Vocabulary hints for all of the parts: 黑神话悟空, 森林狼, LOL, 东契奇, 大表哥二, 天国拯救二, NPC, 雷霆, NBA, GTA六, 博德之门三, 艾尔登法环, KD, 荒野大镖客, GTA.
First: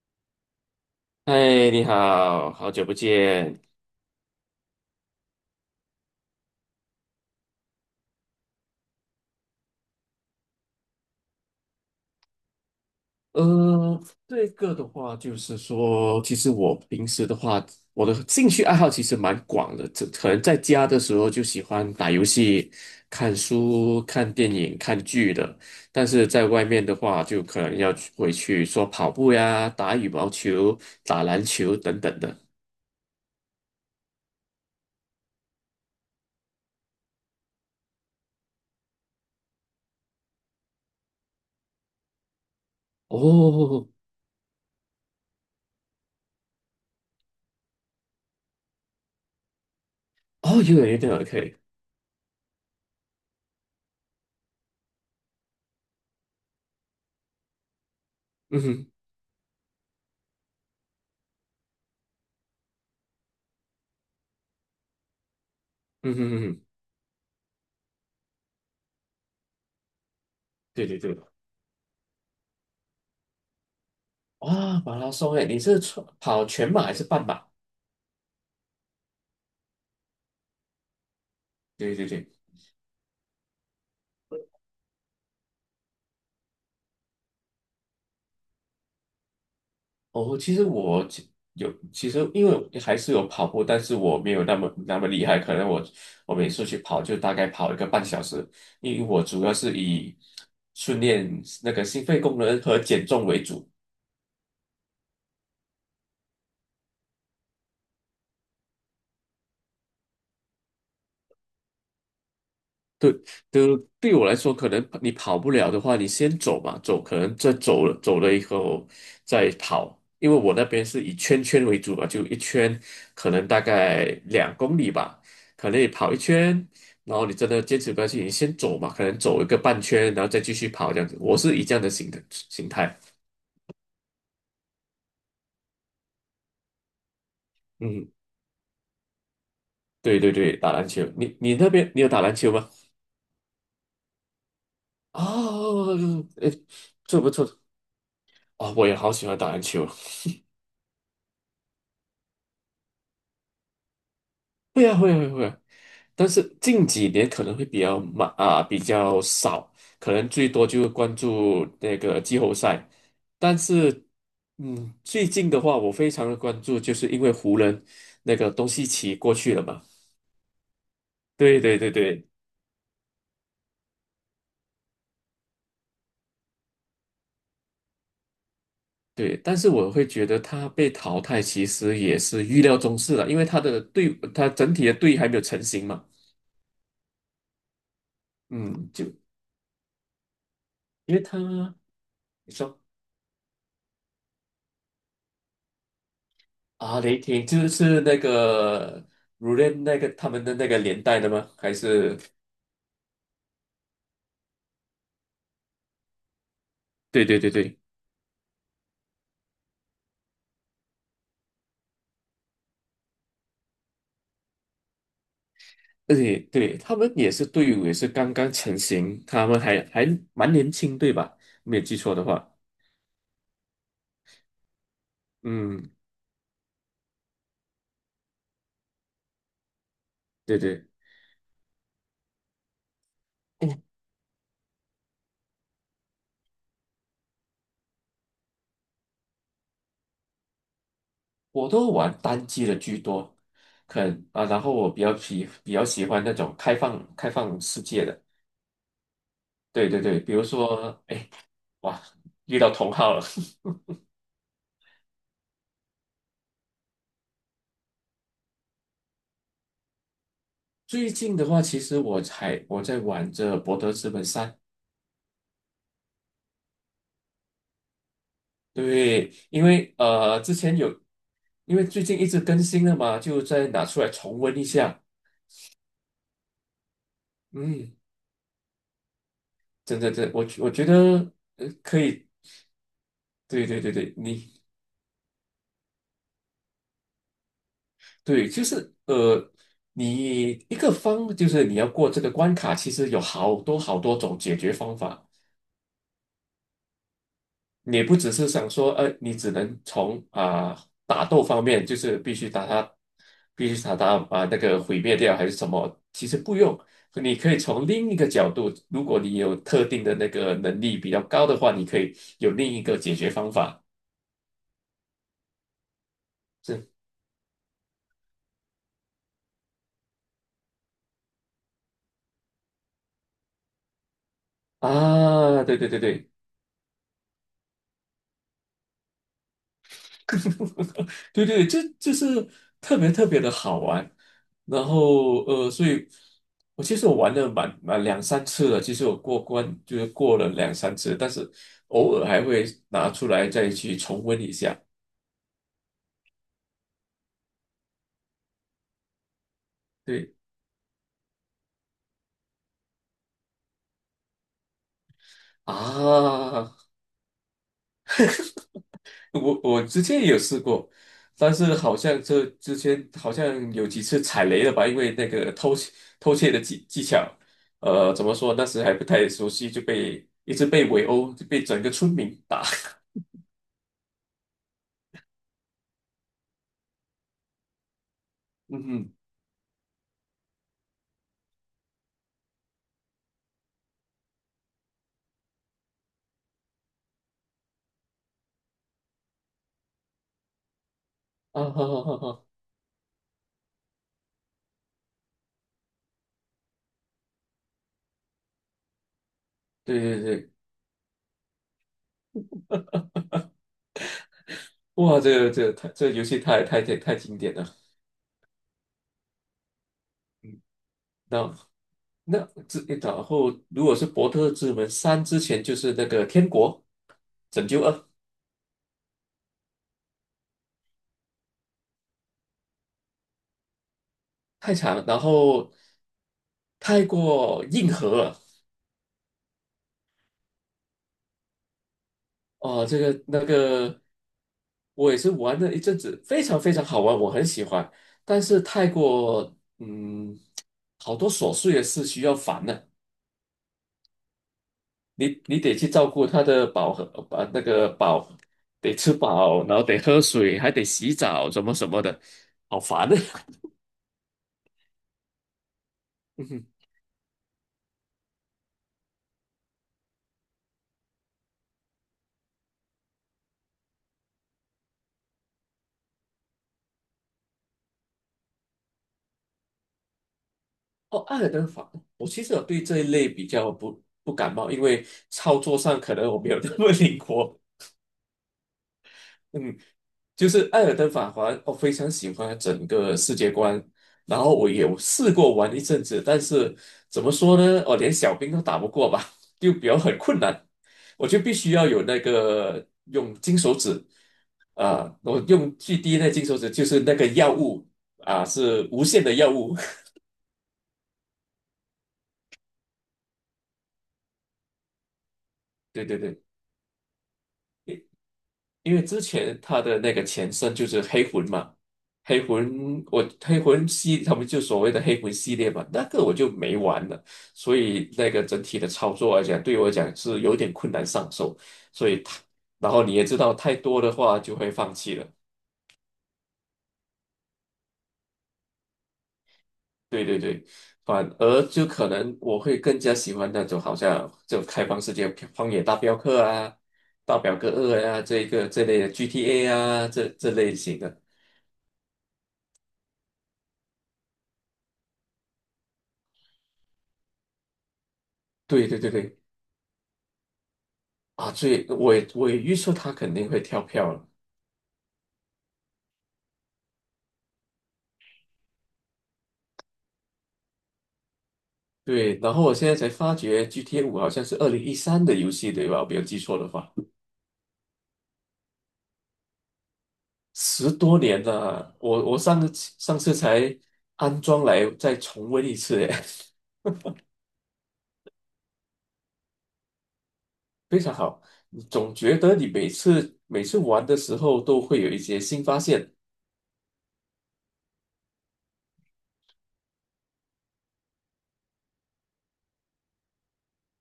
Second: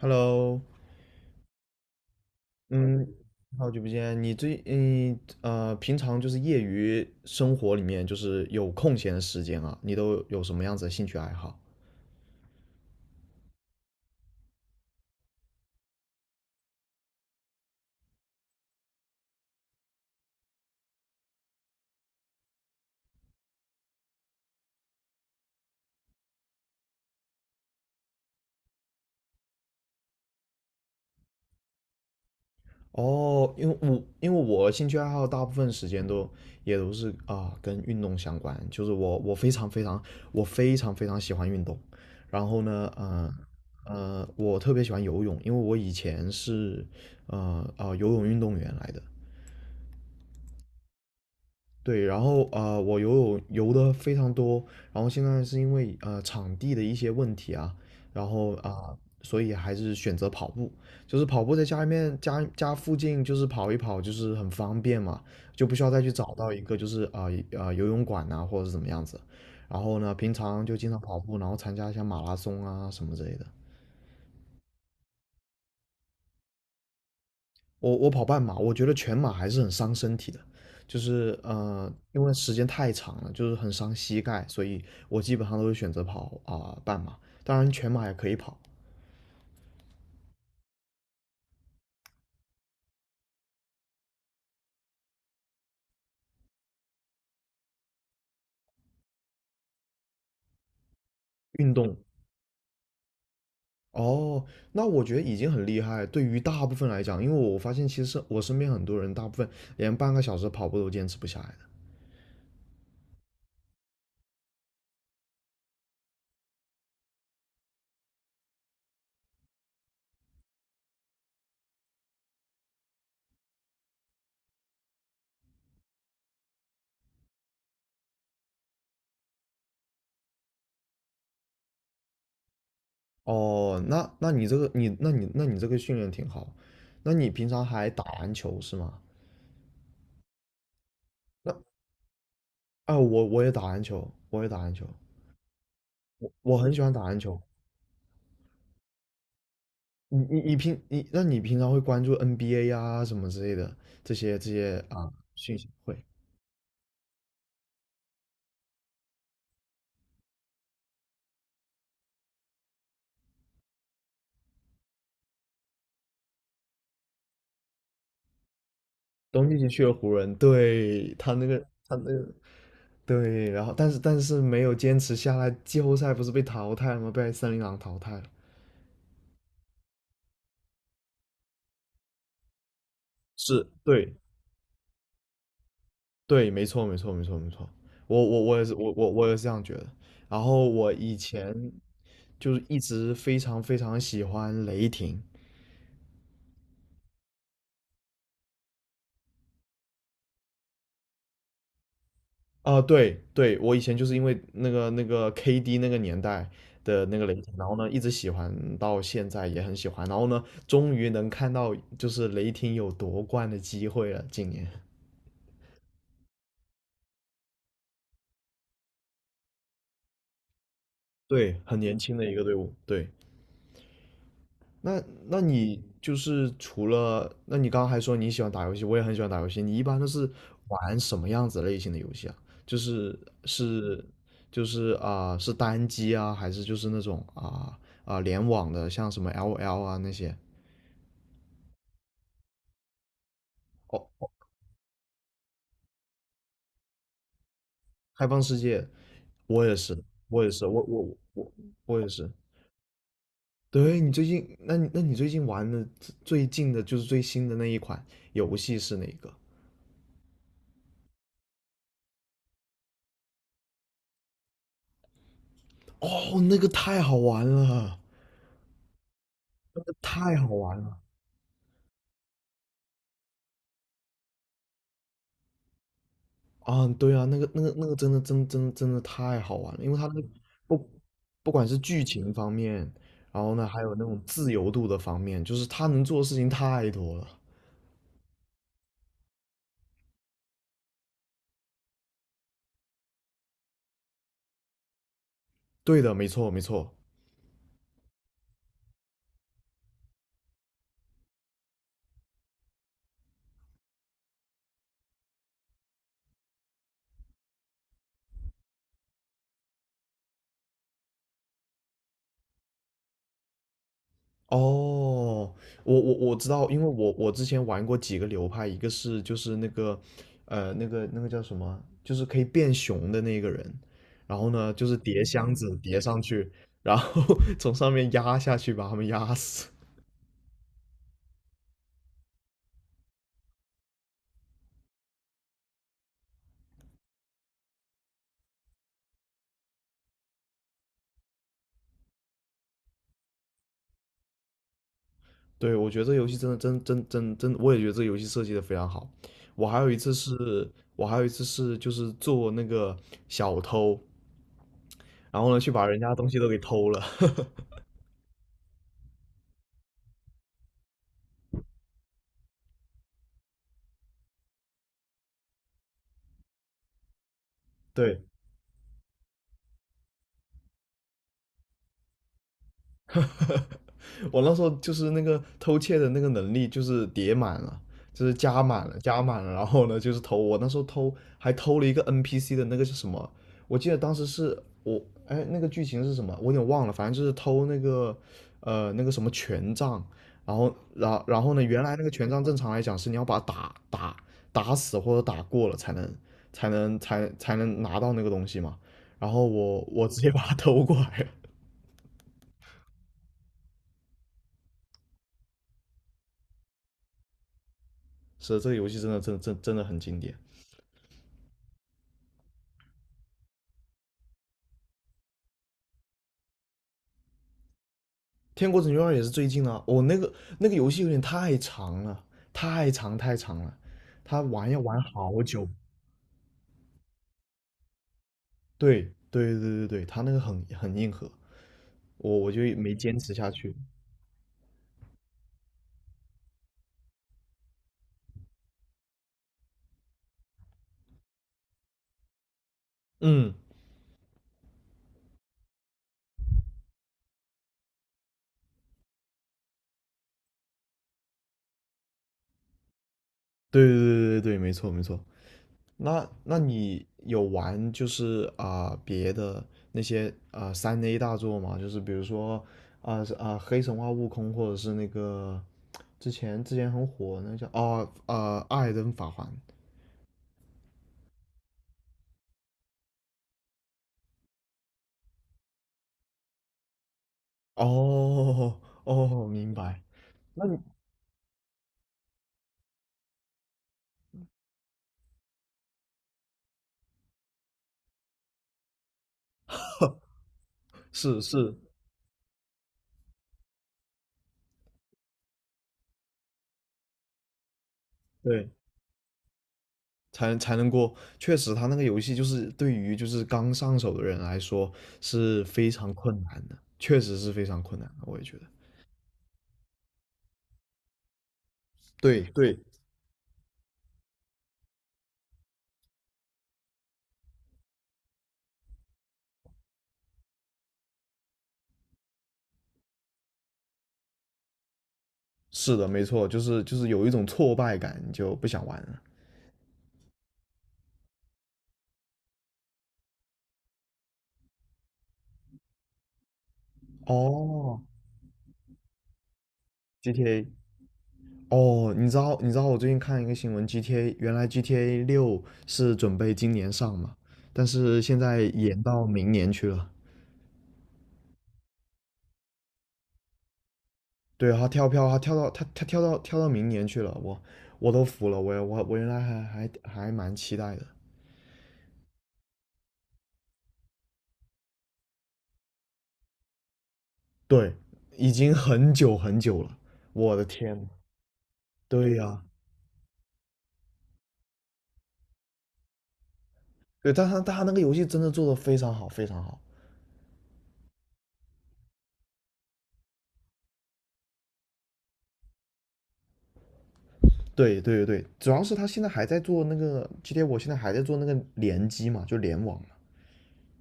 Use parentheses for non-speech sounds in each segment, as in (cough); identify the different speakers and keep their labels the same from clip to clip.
Speaker 1: Hello，
Speaker 2: 嗨，你好，好久不
Speaker 1: 嗯，
Speaker 2: 见。
Speaker 1: 好久不见。你最嗯呃，平常就是业余生活里面，就是有空闲的时间啊，你都有什么样子的兴趣爱好？
Speaker 2: 呃，这个的话就是说，其实我平时的话，我的兴趣爱好其实蛮广的。这可能在家的时候就喜欢打游戏、看书、看电影、看剧的，但是在外面的话，就可能要去回去说跑步呀、打羽毛球、打篮球等等的。
Speaker 1: 哦，因为我兴趣爱好大部分时间都也都是啊跟运动相关，就是我非常非常喜欢运动。然后呢，
Speaker 2: 哦，
Speaker 1: 我特别喜欢游泳，因为我以前是游泳运动员来的。
Speaker 2: 哦，有点 OK，
Speaker 1: 对，然后我游泳游的非常多，然后现在是因为场地的一些问题啊，然后
Speaker 2: 嗯哼，
Speaker 1: 所以还是选择跑步，就是跑步在家里面家附近就是跑一跑，就是很方便嘛，就不需要再去
Speaker 2: 嗯
Speaker 1: 找
Speaker 2: 哼嗯
Speaker 1: 到一
Speaker 2: 哼，
Speaker 1: 个就是游泳馆呐、或者是怎么样子，然后呢，平常就
Speaker 2: 对
Speaker 1: 经
Speaker 2: 对
Speaker 1: 常
Speaker 2: 对，
Speaker 1: 跑步，然后参加一下马拉松啊什么之类的。
Speaker 2: 哇，马拉松诶，你是跑全马还是半马？
Speaker 1: 我跑半马，我觉得全马还是很伤身体的，就是
Speaker 2: 对对
Speaker 1: 因
Speaker 2: 对，
Speaker 1: 为时间太长了，就是很伤膝盖，所以我基本上都会选择跑半马。当然，全马也可以跑。
Speaker 2: 哦，其实我其实因为我还是有跑步，但是我没有那么那么厉害，可能我每次去跑就大概跑1个半小时，因为我主要是以训练那
Speaker 1: 运
Speaker 2: 个
Speaker 1: 动。
Speaker 2: 心肺功能和减重为主。
Speaker 1: 哦，那我觉得已经很厉害。对于大部分来讲，因为我发现其实我身边很多人，大部分连半个小时跑步都坚持不下来的。
Speaker 2: 对，对，对我来说，可能你跑不了的话，你先走嘛，走，可能再走了，走了以后再跑，因为我那边是以圈圈为主嘛，就一圈，可能大概2公里吧，可能你跑一圈，然后你真的坚持不下去，你先走嘛，可能走一个半圈，然后再继续跑这样子，我是以这样的形态，
Speaker 1: 哦，那你这个训练挺好。那你平常还打
Speaker 2: 嗯，
Speaker 1: 篮球是吗？
Speaker 2: 对对对，打篮球，你
Speaker 1: 那
Speaker 2: 那边你有打篮球吗？
Speaker 1: ，我也打篮球，我也打篮球，
Speaker 2: 哦，哎，
Speaker 1: 我很喜欢打篮
Speaker 2: 这不
Speaker 1: 球。
Speaker 2: 错，我也好喜欢打篮球。
Speaker 1: 你你你平你，那你平常会关注 NBA 啊什么之类的这些这些
Speaker 2: 会啊，
Speaker 1: 啊
Speaker 2: 会啊，会啊会
Speaker 1: 讯
Speaker 2: 啊，
Speaker 1: 息？会。
Speaker 2: 但是近几年可能会比较慢啊，比较少，可能最多就关注那个季后赛。但是，嗯，最近的话，我非常的关注，就是因为湖人那个东契奇过
Speaker 1: 东
Speaker 2: 去
Speaker 1: 契
Speaker 2: 了
Speaker 1: 奇
Speaker 2: 嘛。
Speaker 1: 去了湖人，对。他那个
Speaker 2: 对对对
Speaker 1: 他那
Speaker 2: 对
Speaker 1: 个对，然后但是没有坚持下来，季后赛不是被淘汰了吗？被森林狼淘汰了。
Speaker 2: 对，但是我会觉得他被淘汰其实也是预料中事了，因为他
Speaker 1: 是，
Speaker 2: 的
Speaker 1: 对
Speaker 2: 队，他整体的队还没有成型嘛。
Speaker 1: 对，没错没错没错没错，我我我也是
Speaker 2: 嗯，
Speaker 1: 我我
Speaker 2: 就
Speaker 1: 我也是这样觉得。然后我
Speaker 2: 因
Speaker 1: 以
Speaker 2: 为
Speaker 1: 前
Speaker 2: 他，
Speaker 1: 就
Speaker 2: 你
Speaker 1: 是一
Speaker 2: 说。
Speaker 1: 直非常非常喜欢雷霆，
Speaker 2: 啊，雷霆就是那个 r u 那个他们的那个年代的吗？还是？
Speaker 1: 对对，我以前就是因为那个 KD 那个年代的那个
Speaker 2: 对
Speaker 1: 雷
Speaker 2: 对对
Speaker 1: 霆，然后
Speaker 2: 对，
Speaker 1: 呢一直喜欢到现在也很喜欢，然后呢终于能看到就是雷霆有夺冠的机会了，今年。
Speaker 2: 而且对他们也是队伍也是刚刚成型，他们还蛮年轻，对吧？
Speaker 1: 对，
Speaker 2: 没
Speaker 1: 很
Speaker 2: 有记
Speaker 1: 年
Speaker 2: 错
Speaker 1: 轻的
Speaker 2: 的
Speaker 1: 一个
Speaker 2: 话，
Speaker 1: 队伍，对。那那你
Speaker 2: 嗯，
Speaker 1: 就是除了，那你刚刚还说你喜欢打游戏，我也很喜欢打游戏。你一般都是
Speaker 2: 对对，
Speaker 1: 玩什么样子类型的游戏啊？就是是是单机啊，还是就是那种联网的，像什么 LOL 啊那些？
Speaker 2: 我都玩单机的居多，可能
Speaker 1: 哦，
Speaker 2: 啊，然后我比较喜欢那种开放世界的，
Speaker 1: 开放世界，我也
Speaker 2: 对对
Speaker 1: 是，
Speaker 2: 对，比
Speaker 1: 我
Speaker 2: 如
Speaker 1: 也是，我
Speaker 2: 说，
Speaker 1: 我
Speaker 2: 哎，
Speaker 1: 我我
Speaker 2: 哇，
Speaker 1: 也是。
Speaker 2: 遇到同好了。(laughs)
Speaker 1: 对，你最近，那你那你最近玩的最近的就是最新的那一款游戏是哪个？
Speaker 2: 最近的话，其实我在玩着《博德之门三》，
Speaker 1: 哦，那个太好玩了。
Speaker 2: 对，因
Speaker 1: 那
Speaker 2: 为
Speaker 1: 个太好
Speaker 2: 之前
Speaker 1: 玩
Speaker 2: 有，
Speaker 1: 了。
Speaker 2: 因为最近一直更新了嘛，就再拿出来重温一下。
Speaker 1: 啊，对啊，那个那个那
Speaker 2: 嗯，
Speaker 1: 个真的真的太好玩了，因为
Speaker 2: 真
Speaker 1: 他
Speaker 2: 的，
Speaker 1: 那
Speaker 2: 真
Speaker 1: 个
Speaker 2: 的，我觉
Speaker 1: 不
Speaker 2: 得
Speaker 1: 不管是
Speaker 2: 可
Speaker 1: 剧
Speaker 2: 以，
Speaker 1: 情方面，然后呢
Speaker 2: 对
Speaker 1: 还
Speaker 2: 对对
Speaker 1: 有那
Speaker 2: 对，
Speaker 1: 种自
Speaker 2: 你
Speaker 1: 由度的方面，就是他能做的事情太多了。
Speaker 2: 对，就是你一个方就是你要过这个关卡，其实有好多好多种解决方法。
Speaker 1: 对的，没错没错。
Speaker 2: 你不只是想说，你只能从打斗方面，就是必须打他，必须把那个毁灭掉还是什么？其实不用，你可以从另一个角度，如果你有特定的那个能力比较高的话，你可以有另一个解决方法。
Speaker 1: 哦，我知道，因为
Speaker 2: 是
Speaker 1: 我之前玩过几个流派，一个是就是那个那个叫什么，就是可以变熊的那个人，然后呢就是叠箱
Speaker 2: 啊，
Speaker 1: 子
Speaker 2: 对对对
Speaker 1: 叠上
Speaker 2: 对，
Speaker 1: 去，然后 (laughs) 从上面压下去把他们压死。
Speaker 2: 对对，这就是特别特别的好玩。然后所以其实我玩了蛮两三次了，其实我过关就是过了两三次，但是偶尔还会拿出来再去重温一下。
Speaker 1: 对，我觉得这游戏真的真真真真，我也觉得这游戏设计的非常好。我还有一次
Speaker 2: 对
Speaker 1: 是，我还有一次是就是做那个小偷，然后呢去把人家东西都给
Speaker 2: 啊，
Speaker 1: 偷了。(laughs)
Speaker 2: 我之前也有试过，但是好像这之前好像有几次踩雷了吧，因为那个偷窃的技巧，
Speaker 1: 对，
Speaker 2: 怎么说那时还不太熟悉，就被一直被围殴，就被整个村民打。(laughs)
Speaker 1: 我那时候就是那个偷窃的那个能力就是叠满了，就是加
Speaker 2: 嗯
Speaker 1: 满了，
Speaker 2: 哼。
Speaker 1: 加满了。然后呢，就是偷，我那时候偷还偷了一个 NPC 的那个是什么？我记得当时是我哎，那个剧情是什么？我有点忘了，反正就是偷那个那个什么权杖，然后然然
Speaker 2: (laughs)
Speaker 1: 后呢，
Speaker 2: 啊
Speaker 1: 原
Speaker 2: 哈
Speaker 1: 来那
Speaker 2: 哈
Speaker 1: 个
Speaker 2: 哈
Speaker 1: 权杖
Speaker 2: 哈！
Speaker 1: 正常来讲是你要把它打死或者打过了才能拿到那个东西嘛。然后我
Speaker 2: 对
Speaker 1: 我直接
Speaker 2: 对
Speaker 1: 把
Speaker 2: 对，
Speaker 1: 它偷过来了。
Speaker 2: 哇，这个这个太这个游戏太经典了。
Speaker 1: (laughs) 是，这个游戏真的真的很经典。
Speaker 2: 那那这然后如果是《博特之门三》之前就是那个《天国拯救二》，
Speaker 1: 天国拯救二也是最近的哦，那个游戏有点太长了，太长太长了，他玩
Speaker 2: 太
Speaker 1: 要
Speaker 2: 长
Speaker 1: 玩
Speaker 2: 了，然
Speaker 1: 好久。
Speaker 2: 后太过硬核了。
Speaker 1: 对对对对对，他那个很硬核，我就
Speaker 2: 哦，
Speaker 1: 没
Speaker 2: 这
Speaker 1: 坚
Speaker 2: 个
Speaker 1: 持
Speaker 2: 那
Speaker 1: 下去。
Speaker 2: 个我也是玩了一阵子，非常非常好玩，我很喜欢，但是太过好多琐碎的事需要烦的。
Speaker 1: 嗯，
Speaker 2: 你得去照顾它的饱和，把那个饱，得吃饱，然后得喝水，还得洗澡，什么什么的，好烦的。(laughs)
Speaker 1: 对对对对对，没错没错。那
Speaker 2: 嗯
Speaker 1: 那
Speaker 2: 哼
Speaker 1: 你有玩就是别的那些3A 大作吗？就是比如说黑神话悟空，或者是那个之前很火那叫艾尔登法环。
Speaker 2: 哦，爱尔兰法，其实我对这一类比较不感冒，因为操作上可能我没有那么灵活。
Speaker 1: 哦，哦，明
Speaker 2: 嗯，
Speaker 1: 白。
Speaker 2: 就
Speaker 1: 那
Speaker 2: 是
Speaker 1: 你
Speaker 2: 《艾尔登法环》，我非常喜欢整个世界观。然后我有试过玩一阵子，但是怎么说呢？我连小兵都打不过吧，(laughs) 就比较很困难。我就
Speaker 1: 是
Speaker 2: 必须
Speaker 1: 是，
Speaker 2: 要有那个用金手指我用最低那金手指就是那个药物
Speaker 1: 对，
Speaker 2: 是无限的药物。
Speaker 1: 才能过。确实，他那个游戏就是对于就是刚上手的人来说是非
Speaker 2: (laughs) 对
Speaker 1: 常
Speaker 2: 对
Speaker 1: 困
Speaker 2: 对。
Speaker 1: 难的，确实是非常困难的，我也觉得。
Speaker 2: 因为之前他的那个前身就是黑魂嘛，黑
Speaker 1: 对对，
Speaker 2: 魂我黑魂系他们就所谓的黑魂系列嘛，那个我就没玩了，所以那个整体的操作来讲，对我来讲是有点困难上手，所以它，然后你也知道太多的话就会放弃了，
Speaker 1: 是的，没错，就是有一种挫败感，你就不想玩了。
Speaker 2: 对对对，反而就可能我会更加喜欢那种好像就开放世界《荒野大镖客》啊，《大表哥
Speaker 1: 哦
Speaker 2: 二》啊，这一个这类的 GTA 啊，这
Speaker 1: ，GTA，
Speaker 2: 类型的。
Speaker 1: 哦，你知道我最近看一个新闻，GTA 原来 GTA6是准备今年上嘛，但是现在
Speaker 2: 对对
Speaker 1: 延
Speaker 2: 对
Speaker 1: 到
Speaker 2: 对，
Speaker 1: 明年去了。
Speaker 2: 啊，最我也我也预测他肯定会跳票了。
Speaker 1: 对，他跳票，他跳到明年去了，我我都服了，我原来还蛮期待的，
Speaker 2: 对，然后我现在才发觉 GTA 5好像是2013的游戏，对吧？我没有记错的话，
Speaker 1: 对，已经很久很久了，我的
Speaker 2: 十
Speaker 1: 天，
Speaker 2: 多年了啊。我
Speaker 1: 对
Speaker 2: 我上
Speaker 1: 呀、
Speaker 2: 次上次才安装来再重温一次，哎，
Speaker 1: 对，但他那个游戏真的做的非常好，非常好，
Speaker 2: (laughs) 非常好。总觉得你每次每次玩的时候都会有一些新发现。
Speaker 1: 对对对，主要是他现在还在做那个今天我现在还在做那个联机嘛，就联网嘛，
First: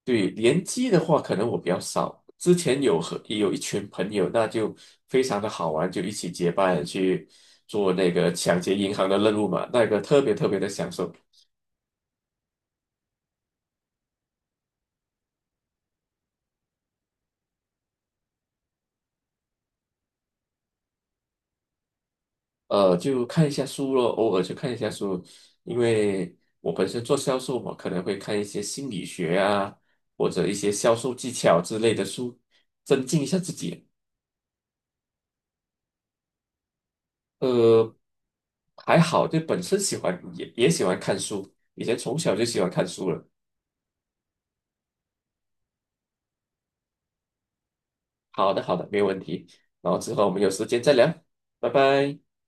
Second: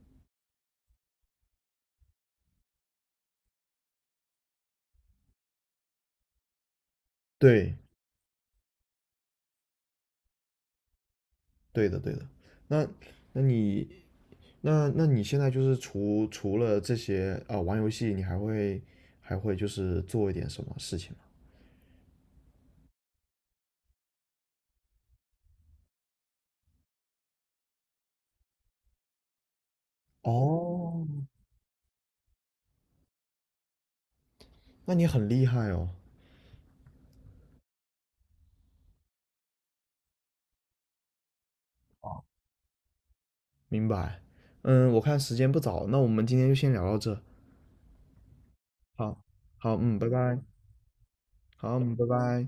Speaker 2: 对，联机的话，可能我比较少。之前也有一群朋友，那就非常的好玩，就一起结伴去
Speaker 1: 对，
Speaker 2: 做那个抢劫银行的任务嘛，那个特别特别的享受。
Speaker 1: 对的对的。那那你那你现在就是除了这些玩游戏，你还会就是做一点什么事情？
Speaker 2: 就看一下书咯，偶尔去看一下书，因为我本身做销售嘛，可能会看一些心理学啊，或者一些销
Speaker 1: 哦，
Speaker 2: 售技巧之类的书，增进一下自己。
Speaker 1: 那你很厉害哦，
Speaker 2: 呃，还好，就本身喜欢也喜欢看书，以前从小就喜欢看书了。
Speaker 1: 明白。嗯，我看时间不早，那我们今天就先聊到这。
Speaker 2: 好的，好的，没有问
Speaker 1: 好，
Speaker 2: 题。
Speaker 1: 好，
Speaker 2: 然
Speaker 1: 嗯，
Speaker 2: 后
Speaker 1: 拜
Speaker 2: 之后我
Speaker 1: 拜。
Speaker 2: 们有时间再聊，拜
Speaker 1: 好，嗯，拜
Speaker 2: 拜。
Speaker 1: 拜。